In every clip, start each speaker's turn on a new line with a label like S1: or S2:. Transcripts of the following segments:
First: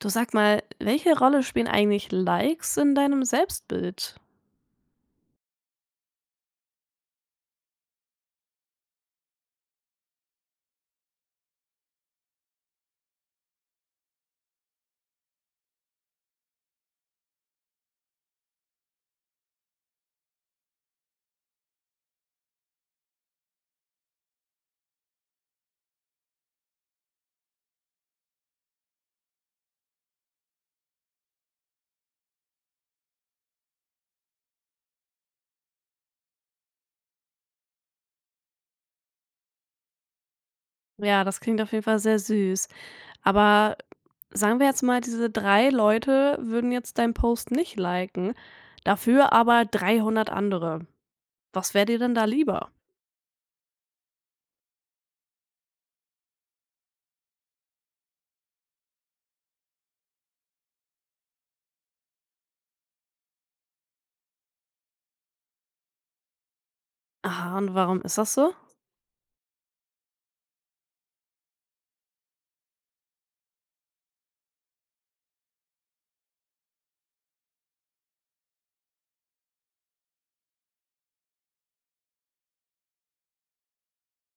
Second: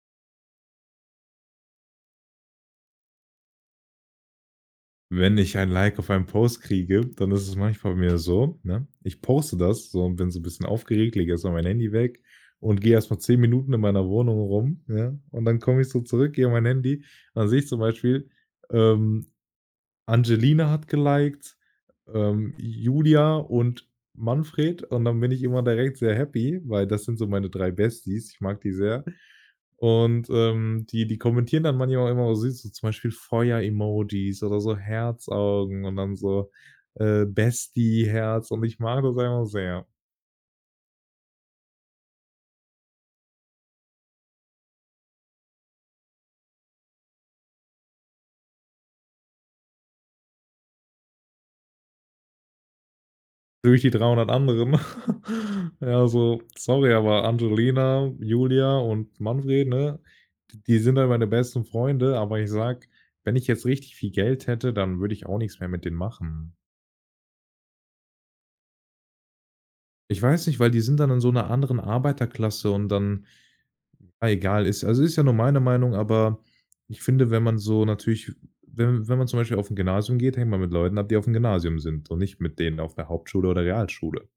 S1: Du sag mal, welche Rolle spielen eigentlich Likes in deinem Selbstbild?
S2: Wenn ich ein Like auf einen Post kriege, dann ist es manchmal bei mir so, ne? Ich poste das so und bin so ein bisschen aufgeregt, lege erst mein Handy weg und gehe erst mal 10 Minuten in meiner Wohnung rum, ja? Und dann komme ich so zurück, gehe an mein Handy, dann sehe ich zum Beispiel, ähm Angelina hat geliked, Julia und Manfred, und dann bin ich immer direkt sehr happy, weil das sind so meine 3 Besties. Ich mag die sehr. Und, die kommentieren dann manchmal immer so süß, so zum Beispiel Feuer-Emojis oder so Herzaugen und dann so, Bestie-Herz, und ich mag das einfach sehr.
S1: Ja, das klingt auf jeden Fall sehr süß. Aber sagen wir jetzt mal, diese drei Leute würden jetzt deinen Post nicht liken, dafür aber 300 andere. Was wäre dir denn da lieber?
S2: Durch die 300 anderen. Ja, so, sorry, aber Angelina, Julia und Manfred, ne, d die sind halt meine besten Freunde, aber ich sag, wenn ich jetzt richtig viel Geld hätte, dann würde ich auch nichts mehr mit denen machen.
S1: Aha, und warum ist das so?
S2: Ich weiß nicht, weil die sind dann in so einer anderen Arbeiterklasse, und dann ja, egal, ist also, ist ja nur meine Meinung, aber ich finde, wenn man so natürlich wenn man zum Beispiel auf ein Gymnasium geht, hängt man mit Leuten ab, die auf dem Gymnasium sind und nicht mit denen auf der Hauptschule oder Realschule.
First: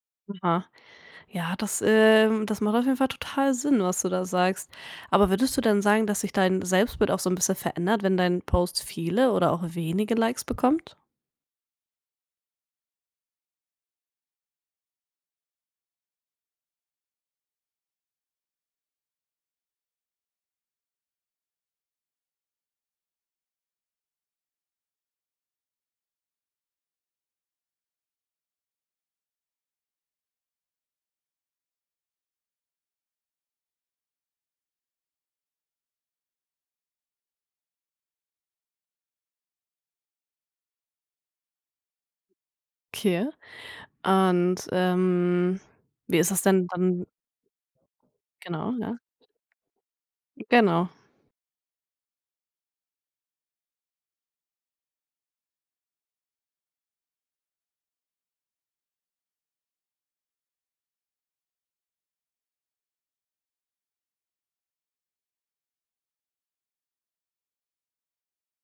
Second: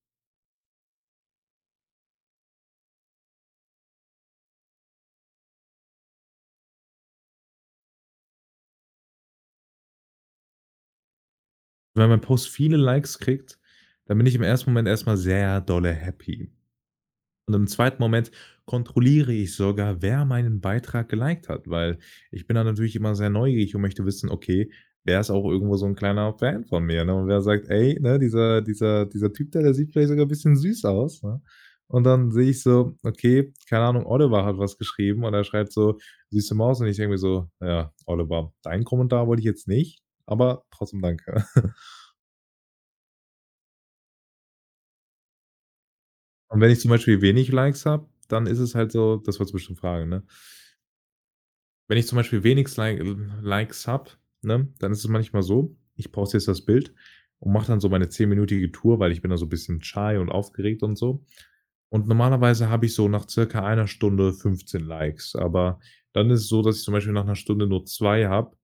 S1: Aha. Ja, das, das macht auf jeden Fall total Sinn, was du da sagst. Aber würdest du denn sagen, dass sich dein Selbstbild auch so ein bisschen verändert, wenn dein Post viele oder auch wenige Likes bekommt?
S2: Wenn mein Post viele Likes kriegt, dann bin ich im ersten Moment erstmal sehr dolle happy. Und im zweiten Moment kontrolliere ich sogar, wer meinen Beitrag geliked hat, weil ich bin da natürlich immer sehr neugierig und möchte wissen, okay, wer ist auch irgendwo so ein kleiner Fan von mir, ne? Und wer sagt: „Ey, ne, dieser Typ da, der sieht vielleicht sogar ein bisschen süß aus“, ne? Und dann sehe ich so, okay, keine Ahnung, Oliver hat was geschrieben und er schreibt so: „Süße Maus“, und ich denke mir so: „Ja, Oliver, deinen Kommentar wollte ich jetzt nicht, aber trotzdem danke.“
S1: Okay. Und, wie ist das
S2: Und
S1: denn
S2: wenn ich zum
S1: dann
S2: Beispiel wenig Likes habe, dann ist
S1: genau,
S2: es halt
S1: ja.
S2: so, das wolltest du bestimmt fragen, ne?
S1: Genau.
S2: Wenn ich zum Beispiel wenig Likes habe, ne, dann ist es manchmal so, ich poste jetzt das Bild und mache dann so meine zehnminütige Tour, weil ich bin da so 'n bisschen shy und aufgeregt und so. Und normalerweise habe ich so nach circa einer Stunde 15 Likes, aber dann ist es so, dass ich zum Beispiel nach 'ner Stunde nur 2 habe,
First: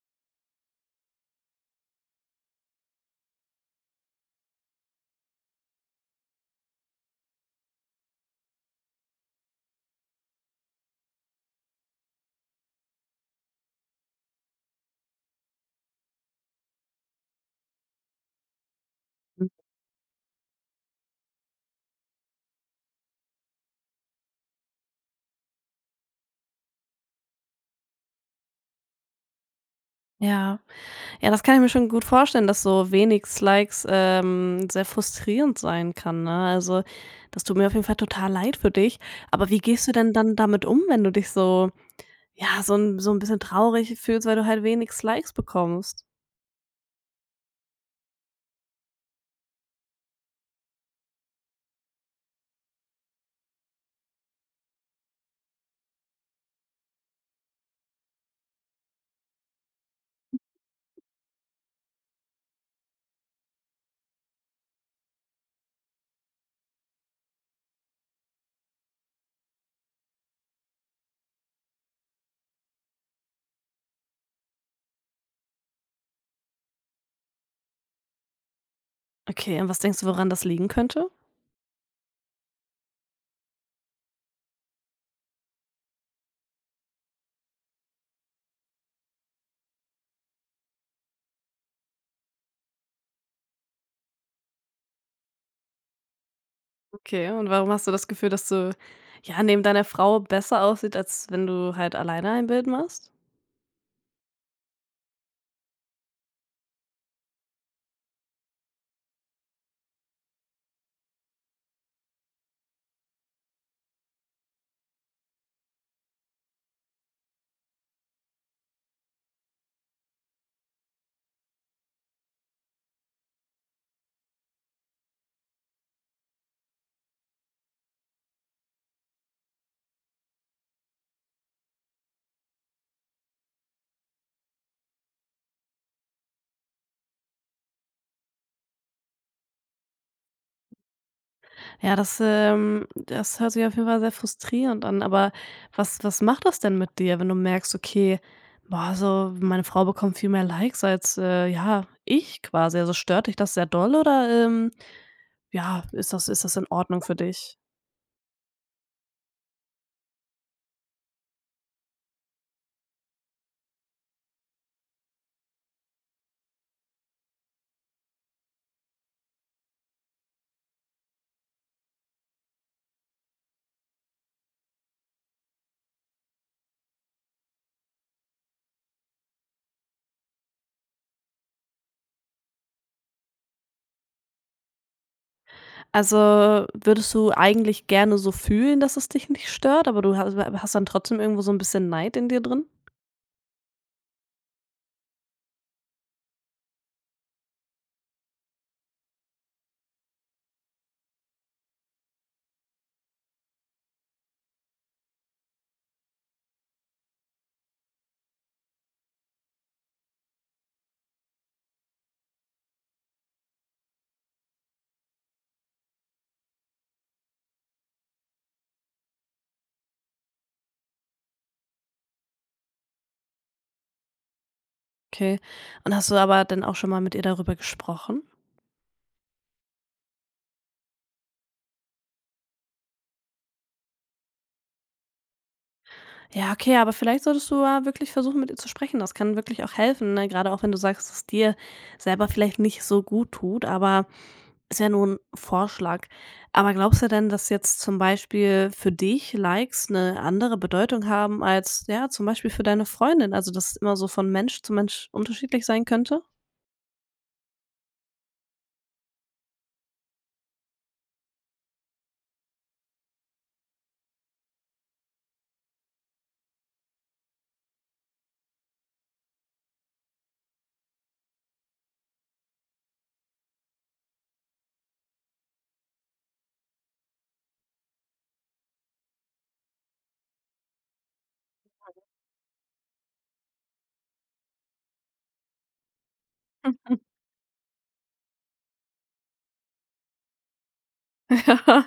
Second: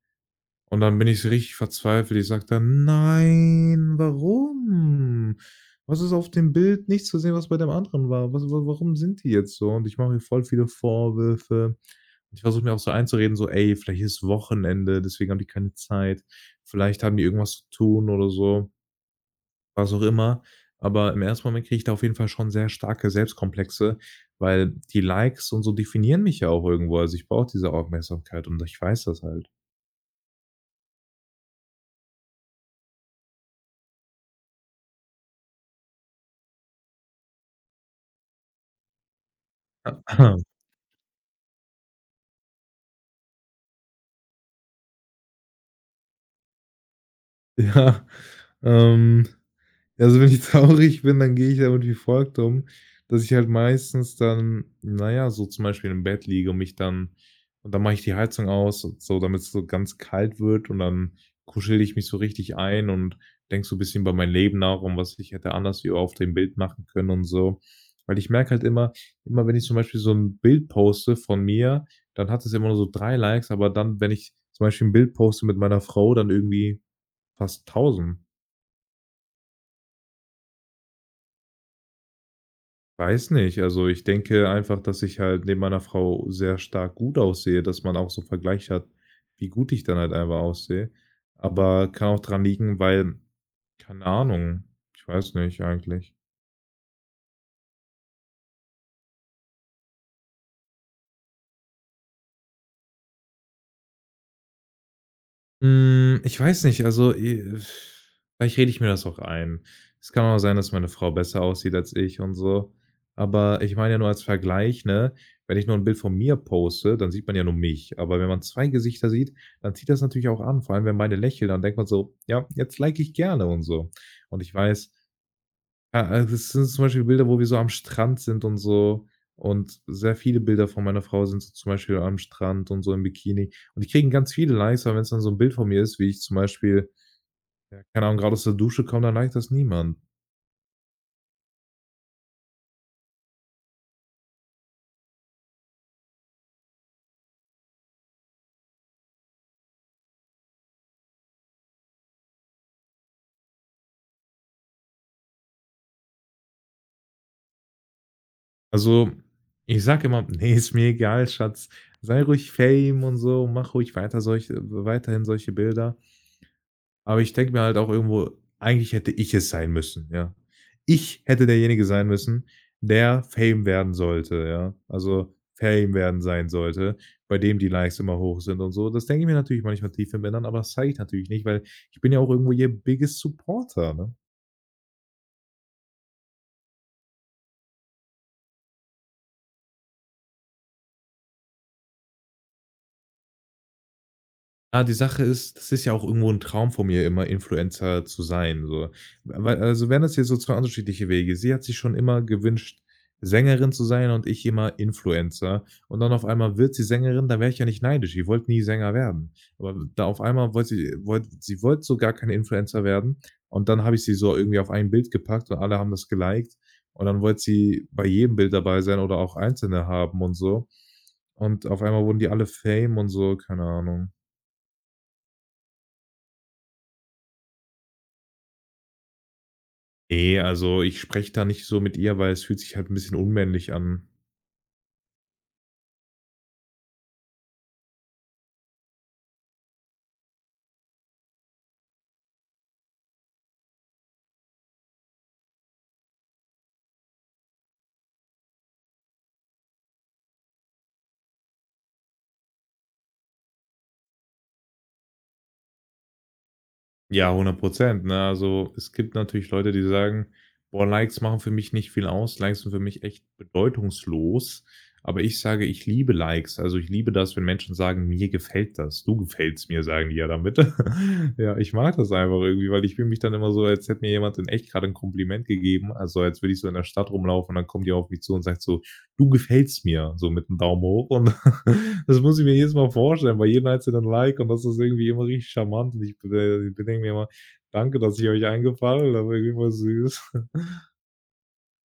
S2: und dann bin ich so richtig verzweifelt. Ich sage dann: „Nein, warum? Was ist auf dem Bild nicht zu sehen, was bei dem anderen war? Was wa warum sind die jetzt so?“ Und ich mache mir voll viele Vorwürfe. Ich versuche mir auch so einzureden, so: „Ey, vielleicht ist Wochenende, deswegen haben die keine Zeit. Vielleicht haben die irgendwas zu tun oder so“, was auch immer. Aber im ersten Moment kriege ich da auf jeden Fall schon sehr starke Selbstkomplexe, weil die Likes und so definieren mich ja auch irgendwo. Also, ich brauche diese Aufmerksamkeit und ich weiß das halt.
S1: Ja. Ja, das kann ich mir schon gut vorstellen, dass so wenig Likes, sehr frustrierend sein kann, ne? Also, das tut mir auf jeden Fall total leid für dich. Aber wie gehst du denn dann damit um, wenn du dich so ja, so 'n bisschen traurig fühlst, weil du halt wenig Likes bekommst?
S2: Ja, ähm, ja, also wenn ich traurig bin, dann gehe ich damit wie folgt um, dass ich halt meistens dann, naja, so zum Beispiel im Bett liege und mich dann und dann mache ich die Heizung aus und so, damit's so ganz kalt wird, und dann kuschel ich mich so richtig ein und denke so ein bisschen über mein Leben nach, und was ich hätte anders wie auf dem Bild machen können und so. Weil ich merke halt immer, immer wenn ich zum Beispiel so ein Bild poste von mir, dann hat es immer nur so 3 Likes, aber dann, wenn ich zum Beispiel ein Bild poste mit meiner Frau, dann irgendwie fast tausend.
S1: Okay, und was denkst du, woran das liegen könnte?
S2: Weiß nicht. Also, ich denke einfach, dass ich halt neben meiner Frau sehr stark gut aussehe, dass man auch so 'n Vergleich hat, wie gut ich dann halt einfach aussehe. Aber kann auch dran liegen, weil keine Ahnung, ich weiß nicht eigentlich.
S1: Okay, und warum hast du das Gefühl, dass du, ja, neben deiner Frau besser aussieht, als wenn du halt alleine ein Bild machst?
S2: Hm, ich weiß nicht, also, vielleicht rede ich mir das auch ein. Es kann auch sein, dass meine Frau besser aussieht als ich und so. Aber ich meine ja nur als Vergleich, ne? Wenn ich nur ein Bild von mir poste, dann sieht man ja nur mich. Aber wenn man 2 Gesichter sieht, dann zieht das natürlich auch an, vor allem wenn beide lächeln, dann denkt man so: „Ja, jetzt like ich gerne“ und so. Und ich weiß, ja, also das sind zum Beispiel Bilder, wo wir so am Strand sind und so. Und sehr viele Bilder von meiner Frau sind so zum Beispiel am Strand und so im Bikini. Und die kriegen ganz viele Likes, aber wenn es dann so ein Bild von mir ist, wie ich zum Beispiel, ja, keine Ahnung, gerade aus der Dusche komme, dann liked das niemand.
S1: Ja, das, das hört sich auf jeden Fall sehr frustrierend an, aber was macht das denn mit dir, wenn du merkst: „Okay, boah, so meine Frau bekommt viel mehr Likes als, ja, ich quasi.“ Also, stört dich das sehr doll oder, ja, ist das in Ordnung für dich?
S2: Also, ich sage immer: nee, ist mir egal, Schatz. Sei ruhig Fame und so, mach ruhig weiter solche weiterhin solche Bilder.“ Aber ich denke mir halt auch irgendwo, eigentlich hätte ich es sein müssen, ja. Ich hätte derjenige sein müssen, der Fame werden sollte, ja. Also, Fame werden sein sollte, bei dem die Likes immer hoch sind und so. Das denke ich mir natürlich manchmal tief im Inneren, aber das zeige ich natürlich nicht, weil ich bin ja auch irgendwo ihr biggest supporter, ne?
S1: Also, würdest du eigentlich gerne so fühlen, dass es dich nicht stört, aber du ha hast dann trotzdem irgendwo so ein bisschen Neid in dir drin?
S2: Ah, die Sache ist, das ist ja auch irgendwo ein Traum von mir immer, Influencer zu sein, so. Weil also, wären das jetzt so 2 unterschiedliche Wege. Sie hat sich schon immer gewünscht, Sängerin zu sein, und ich immer Influencer. Und dann auf einmal wird sie Sängerin, da wäre ich ja nicht neidisch. Sie wollte nie Sänger werden. Aber da auf einmal wollte sie wollte so gar keine Influencer werden, und dann habe ich sie so irgendwie auf ein Bild gepackt und alle haben das geliked, und dann wollte sie bei jedem Bild dabei sein oder auch einzelne haben und so. Und auf einmal wurden die alle Fame und so, keine Ahnung.
S1: Okay. Und hast du aber dann auch schon mal mit ihr darüber gesprochen?
S2: Ne, also ich spreche da nicht so mit ihr, weil es fühlt sich halt 'n bisschen unmännlich an.
S1: Ja, okay, aber vielleicht solltest du ja wirklich versuchen, mit ihr zu sprechen. Das kann wirklich auch helfen, ne? Gerade auch wenn du sagst, dass es dir selber vielleicht nicht so gut tut, aber ist ja nur ein Vorschlag. Aber glaubst du denn, dass jetzt zum Beispiel für dich Likes eine andere Bedeutung haben als, ja, zum Beispiel für deine Freundin? Also, dass es immer so von Mensch zu Mensch unterschiedlich sein könnte?
S2: Ja, 100, ne? Also, es gibt natürlich Leute, die sagen: „Boah, Likes machen für mich nicht viel aus. Likes sind für mich echt bedeutungslos.“ Aber ich sage, ich liebe Likes. Also, ich liebe das, wenn Menschen sagen: „Mir gefällt das. Du gefällst mir“, sagen die ja damit. Ja, ich mag das einfach irgendwie, weil ich fühle mich dann immer so, als hätte mir jemand in echt grade 'n Kompliment gegeben. Also, als würde ich so in der Stadt rumlaufen und dann kommt die auf mich zu und sagt so: du gefällst mir, so mit dem Daumen hoch, und das muss ich mir jedes Mal vorstellen bei jedem einzelnen Like, und das ist irgendwie immer richtig charmant und ich bedenke mir immer: „Danke, dass ich euch eingefallen, Gefallen habe, irgendwie voll süß.“
S1: Ja,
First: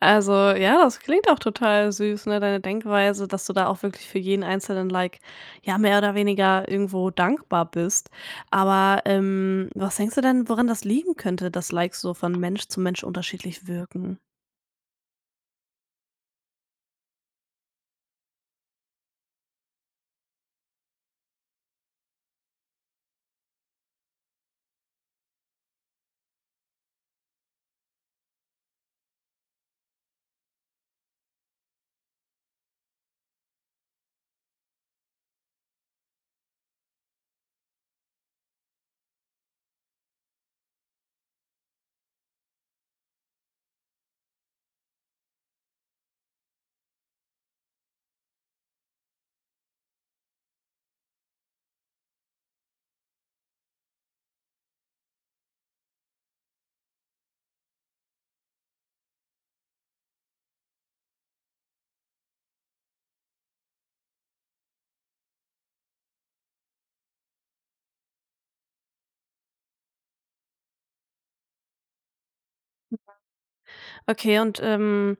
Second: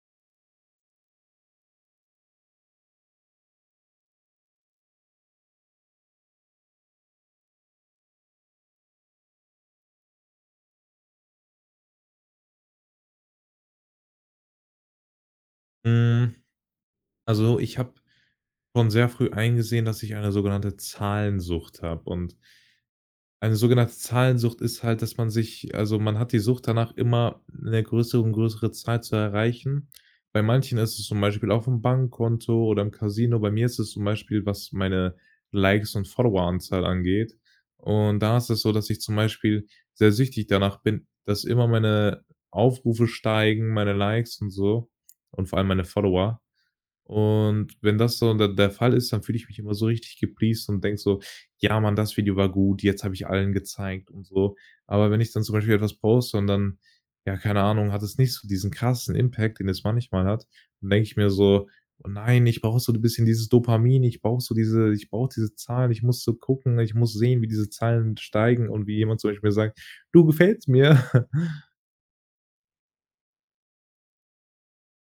S1: also ja, das klingt auch total süß, ne, deine Denkweise, dass du da auch wirklich für jeden einzelnen Like, ja, mehr oder weniger irgendwo dankbar bist. Aber was denkst du denn, woran das liegen könnte, dass Likes so von Mensch zu Mensch unterschiedlich wirken?
S2: Hm, also, ich habe schon sehr früh eingesehen, dass ich eine sogenannte Zahlensucht habe, und eine sogenannte Zahlensucht ist halt, dass man sich also, man hat die Sucht danach, immer 'ne größere und größere Zahl zu erreichen. Bei manchen ist es zum Beispiel auf'm Bankkonto oder im Casino. Bei mir ist es zum Beispiel, was meine Likes und Followeranzahl angeht. Und da ist es so, dass ich zum Beispiel sehr süchtig danach bin, dass immer meine Aufrufe steigen, meine Likes und so, und vor allem meine Follower. Und wenn das so der Fall ist, dann fühle ich mich immer so richtig gepleased und denke so: „Ja, Mann, das Video war gut, jetzt habe ich allen gezeigt“ und so. Aber wenn ich dann zum Beispiel etwas poste und dann, ja, keine Ahnung, hat es nicht so diesen krassen Impact, den es manchmal hat, dann denke ich mir so: „Oh nein, ich brauche so ein bisschen dieses Dopamin, ich brauche so diese ich brauche diese Zahlen, ich muss so gucken, ich muss sehen, wie diese Zahlen steigen und wie jemand zum Beispiel mir sagt: ‚Du gefällst mir.‘“
S1: Okay, und,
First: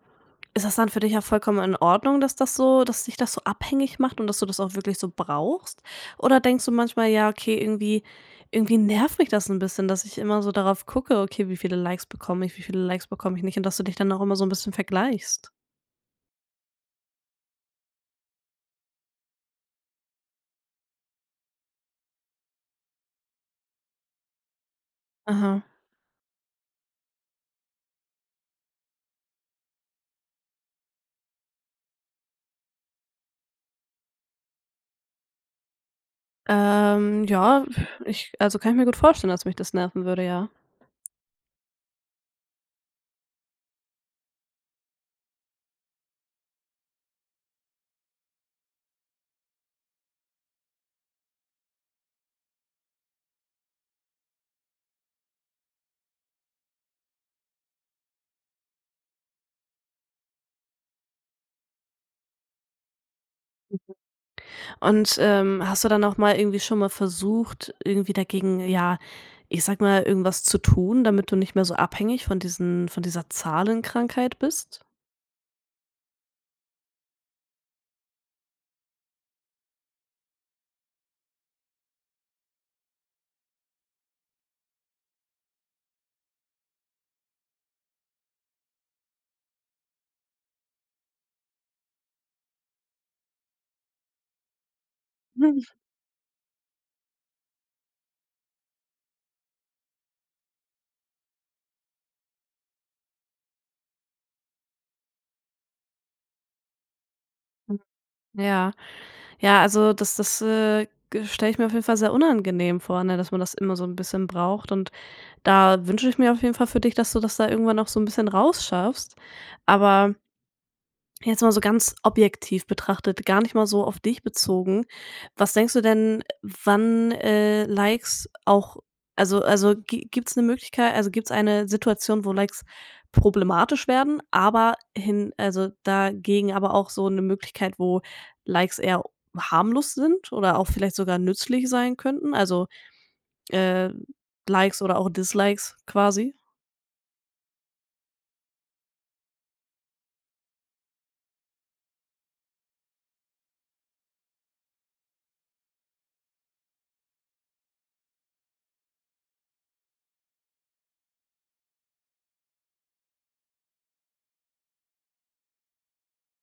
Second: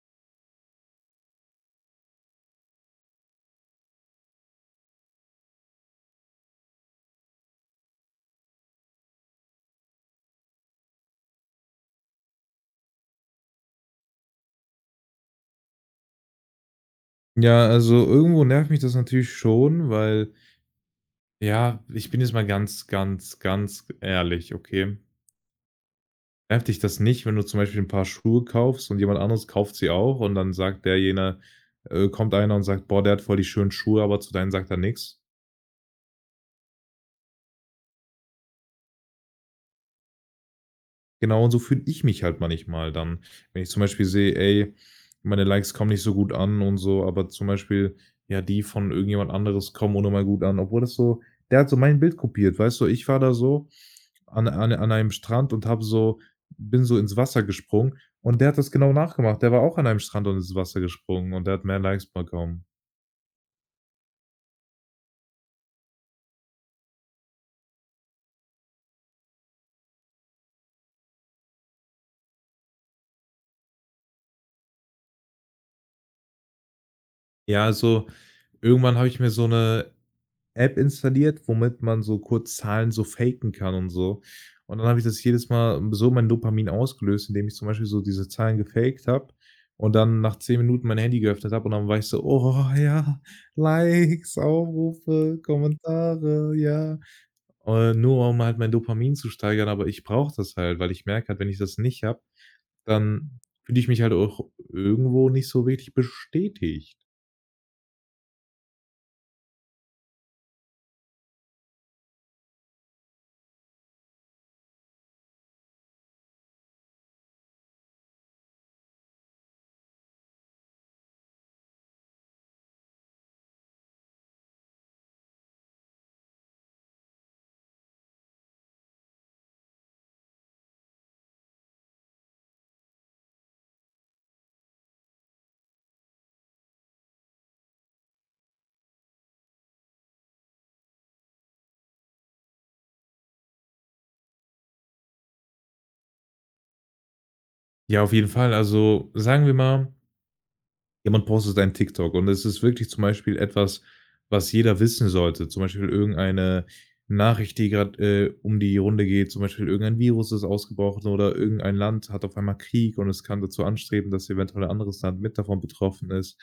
S1: ist das dann für dich ja vollkommen in Ordnung, dass das so dass dich das so abhängig macht und dass du das auch wirklich so brauchst? Oder denkst du manchmal: „Ja, okay, irgendwie nervt mich das ein bisschen, dass ich immer so darauf gucke, okay, wie viele Likes bekomme ich, wie viele Likes bekomme ich nicht?“ Und dass du dich dann auch immer so ein bisschen vergleichst?
S2: Ja, also irgendwo nervt mich das natürlich schon, weil ja, ich bin jetzt mal ganz, ganz, ganz ehrlich, okay?
S1: Aha.
S2: Nervt dich das nicht, wenn du zum Beispiel ein Paar Schuhe kaufst und jemand anderes kauft sie auch und dann sagt der jene kommt einer und sagt: „Boah, der hat voll die schönen Schuhe“, aber zu deinen sagt er nix?
S1: Ja, kann ich mir gut vorstellen, dass mich das nerven würde, ja.
S2: Genau, und so fühle ich mich halt manchmal dann. Wenn ich zum Beispiel sehe, ey, meine Likes kommen nicht so gut an und so, aber zum Beispiel, ja, die von irgendjemand anderes kommen unnormal gut an, obwohl das so, der hat so mein Bild kopiert, weißt du? Ich war da so an an einem Strand und habe so bin so ins Wasser gesprungen, und der hat das genau nachgemacht. Der war auch an einem Strand und ist ins Wasser gesprungen und der hat mehr Likes bekommen.
S1: Und, hast du dann auch mal irgendwie schon mal versucht, irgendwie dagegen, ja, ich sag mal, irgendwas zu tun, damit du nicht mehr so abhängig von dieser Zahlenkrankheit bist?
S2: Ja, also irgendwann habe ich mir so eine App installiert, womit man so kurz Zahlen so faken kann und so. Und dann habe ich das jedes Mal so mein Dopamin ausgelöst, indem ich zum Beispiel so diese Zahlen gefaked habe und dann nach 10 Minuten mein Handy geöffnet habe und dann war ich so: „Oh ja, Likes, Aufrufe,
S1: Mhm.
S2: Kommentare, ja.“ Nur um halt mein Dopamin zu steigern, aber ich brauche das halt, weil ich merke halt, wenn ich das nicht habe, dann fühle ich mich halt auch irgendwo nicht so wirklich bestätigt.
S1: Ja, ja, also das stelle ich mir auf jeden Fall sehr unangenehm vor, ne, dass man das immer so ein bisschen braucht und da wünsche ich mir auf jeden Fall für dich, dass du das da irgendwann auch so ein bisschen rausschaffst. Aber jetzt mal so ganz objektiv betrachtet, gar nicht mal so auf dich bezogen. Was denkst du denn, wann, Likes auch also gibt es eine Möglichkeit, gibt es eine Situation, wo Likes problematisch werden, aber hin also dagegen aber auch so eine Möglichkeit, wo Likes eher harmlos sind oder auch vielleicht sogar nützlich sein könnten? Also, äh, Likes oder auch Dislikes quasi?
S2: Ja, auf jeden Fall. Also, sagen wir mal, jemand postet einen TikTok und es ist wirklich zum Beispiel etwas, was jeder wissen sollte. Zum Beispiel irgendeine Nachricht, die gerade um die Runde geht. Zum Beispiel irgendein Virus ist ausgebrochen oder irgendein Land hat auf einmal Krieg und es kann dazu anstreben, dass eventuell ein anderes Land mit davon betroffen ist.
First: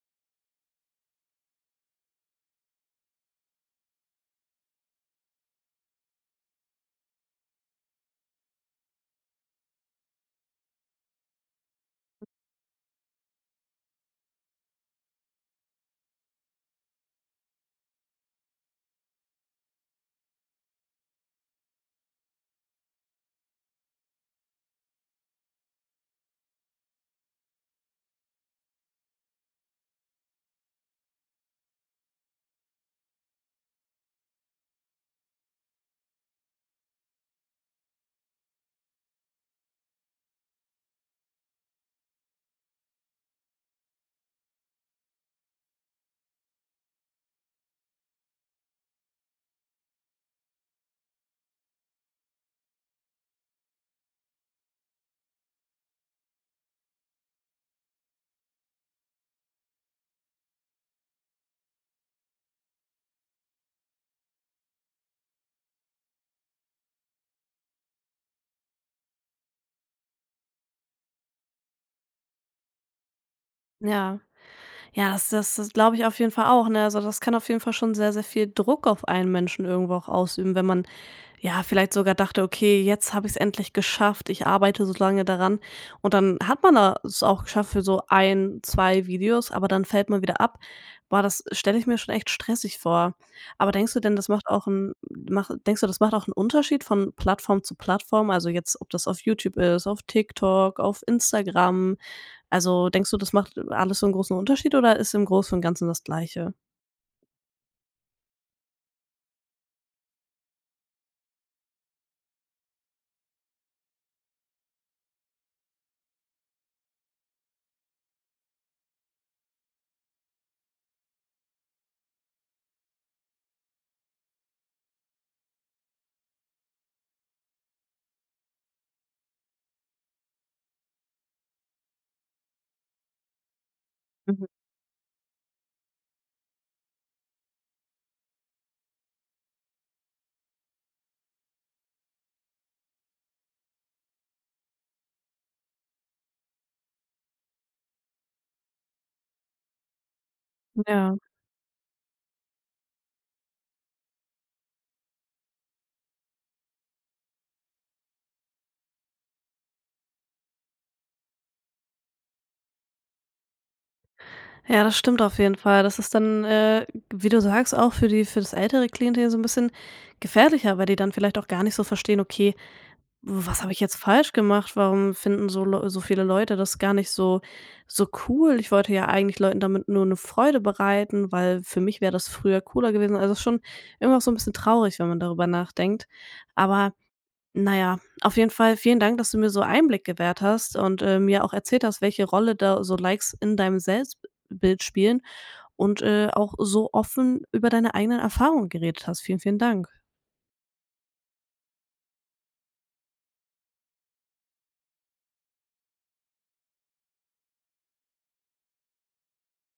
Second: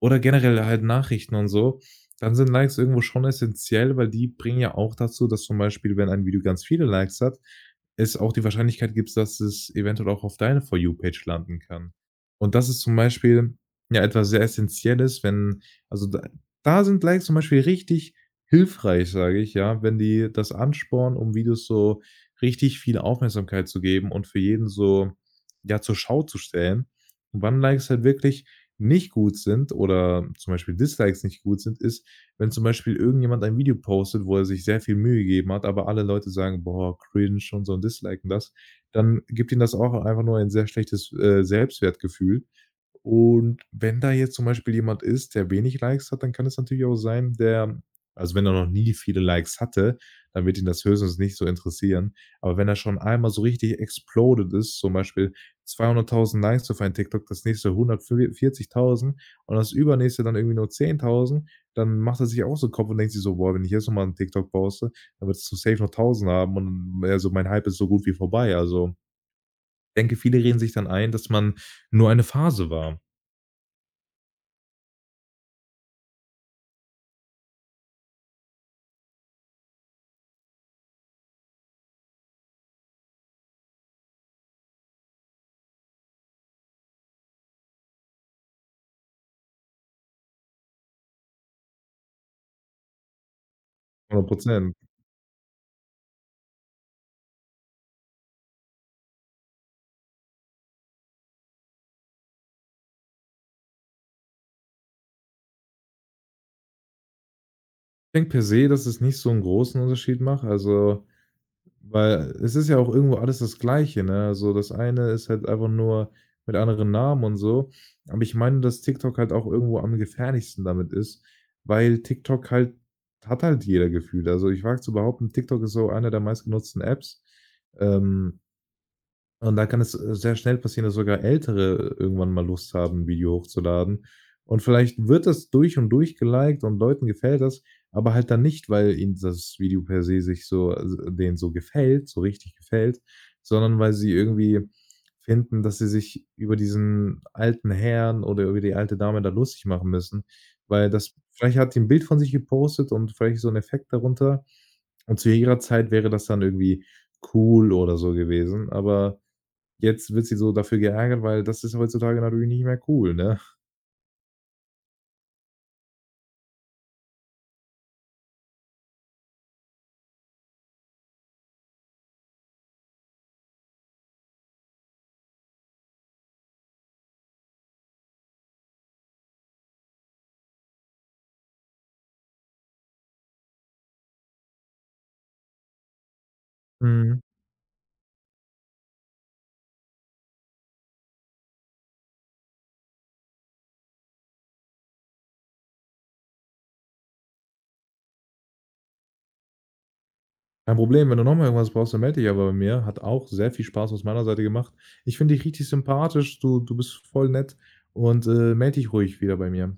S2: Oder generell halt Nachrichten und so. Dann sind Likes irgendwo schon essentiell, weil die bringen ja auch dazu, dass zum Beispiel, wenn ein Video ganz viele Likes hat, es auch die Wahrscheinlichkeit gibt, dass es eventuell auch auf deine For You-Page landen kann. Und das ist zum Beispiel ja etwas sehr essentielles, wenn also da sind Likes zum Beispiel richtig hilfreich, sage ich, ja, wenn die das anspornen, um Videos so richtig viel Aufmerksamkeit zu geben und für jeden so, ja, zur Schau zu stellen. Und wann Likes halt wirklich nicht gut sind oder zum Beispiel Dislikes nicht gut sind, ist, wenn zum Beispiel irgendjemand ein Video postet, wo er sich sehr viel Mühe gegeben hat, aber alle Leute sagen: „Boah, cringe“ und so und disliken das, dann gibt ihnen das auch einfach nur ein sehr schlechtes Selbstwertgefühl. Und wenn da jetzt zum Beispiel jemand ist, der wenig Likes hat, dann kann es natürlich auch sein, der, also wenn er noch nie viele Likes hatte, dann wird ihn das höchstens nicht so interessieren. Aber wenn er schon einmal so richtig exploded ist, zum Beispiel 200.000 Likes auf einen TikTok, das nächste 140.000 und das übernächste dann irgendwie nur 10.000, dann macht er sich auch so 'n Kopf und denkt sich so: „Boah, wenn ich jetzt noch mal 'n TikTok poste, dann wird es so safe noch 1.000 haben und also mein Hype ist so gut wie vorbei.“ Also, denke, viele reden sich dann ein, dass man nur eine Phase war.
S1: Ja. Ja, das glaube ich auf jeden Fall auch, ne? Also, das kann auf jeden Fall schon sehr, sehr viel Druck auf einen Menschen irgendwo auch ausüben, wenn man, ja, vielleicht sogar dachte: „Okay, jetzt habe ich es endlich geschafft. Ich arbeite so lange daran.“ Und dann hat man da es auch geschafft für so ein, 2 Videos, aber dann fällt man wieder ab. Boah, das stelle ich mir schon echt stressig vor. Aber denkst du denn, das
S2: 100.
S1: macht auch ein, mach denkst du, das macht auch einen Unterschied von Plattform zu Plattform? Also, jetzt, ob das auf YouTube ist, auf TikTok, auf Instagram? Also, denkst du, das macht alles so einen großen Unterschied oder ist im Großen und Ganzen das Gleiche?
S2: Ich denke per se, dass es nicht so 'n großen Unterschied macht, also, weil es ist ja auch irgendwo alles das Gleiche, ne? Also, das eine ist halt einfach nur mit anderen Namen und so. Aber ich meine, dass TikTok halt auch irgendwo am gefährlichsten damit ist, weil TikTok halt hat halt jeder gefühlt. Also, ich wage zu behaupten, TikTok ist so eine der meistgenutzten Apps. Ähm Und da kann es, sehr schnell passieren, dass sogar Ältere irgendwann mal Lust haben, 'n Video hochzuladen.
S1: Mhm,
S2: Und vielleicht wird das durch und durch geliked und Leuten gefällt das, aber halt dann nicht, weil ihnen das Video per se sich so s denen so gefällt, so richtig gefällt, sondern weil sie irgendwie finden, dass sie sich über diesen alten Herrn oder über die alte Dame da lustig machen müssen, weil das,
S1: ja.
S2: vielleicht hat die 'n Bild von sich gepostet und vielleicht so ein Effekt darunter. Und zu ihrer Zeit wäre das dann irgendwie cool oder so gewesen, aber jetzt wird sie so dafür geärgert, weil das ist heutzutage natürlich nicht mehr cool, ne?
S1: Ja, das stimmt auf jeden Fall. Das ist dann, wie du sagst, auch für die für das ältere Klientel so ein bisschen gefährlicher, weil die dann vielleicht auch gar nicht so verstehen: „Okay, was habe ich jetzt falsch gemacht? Warum finden so viele Leute das gar nicht so cool? Ich wollte ja eigentlich Leuten damit nur eine Freude bereiten, weil für mich wäre das früher cooler gewesen.“ Also, ist schon immer auch so ein bisschen traurig, wenn man darüber nachdenkt. Aber
S2: Mhm.
S1: na ja, auf jeden Fall vielen Dank, dass du mir so Einblick gewährt hast und, mir auch erzählt hast, welche Rolle da so Likes in deinem Selbstbild spielen und, auch so offen über deine eigenen Erfahrungen geredet hast. Vielen, vielen Dank.
S2: Kein Problem, wenn du noch mal irgendwas brauchst, dann melde dich aber bei mir. Hat auch sehr viel Spaß aus meiner Seite gemacht. Ich finde dich richtig sympathisch. Du bist voll nett und, melde dich ruhig wieder bei mir.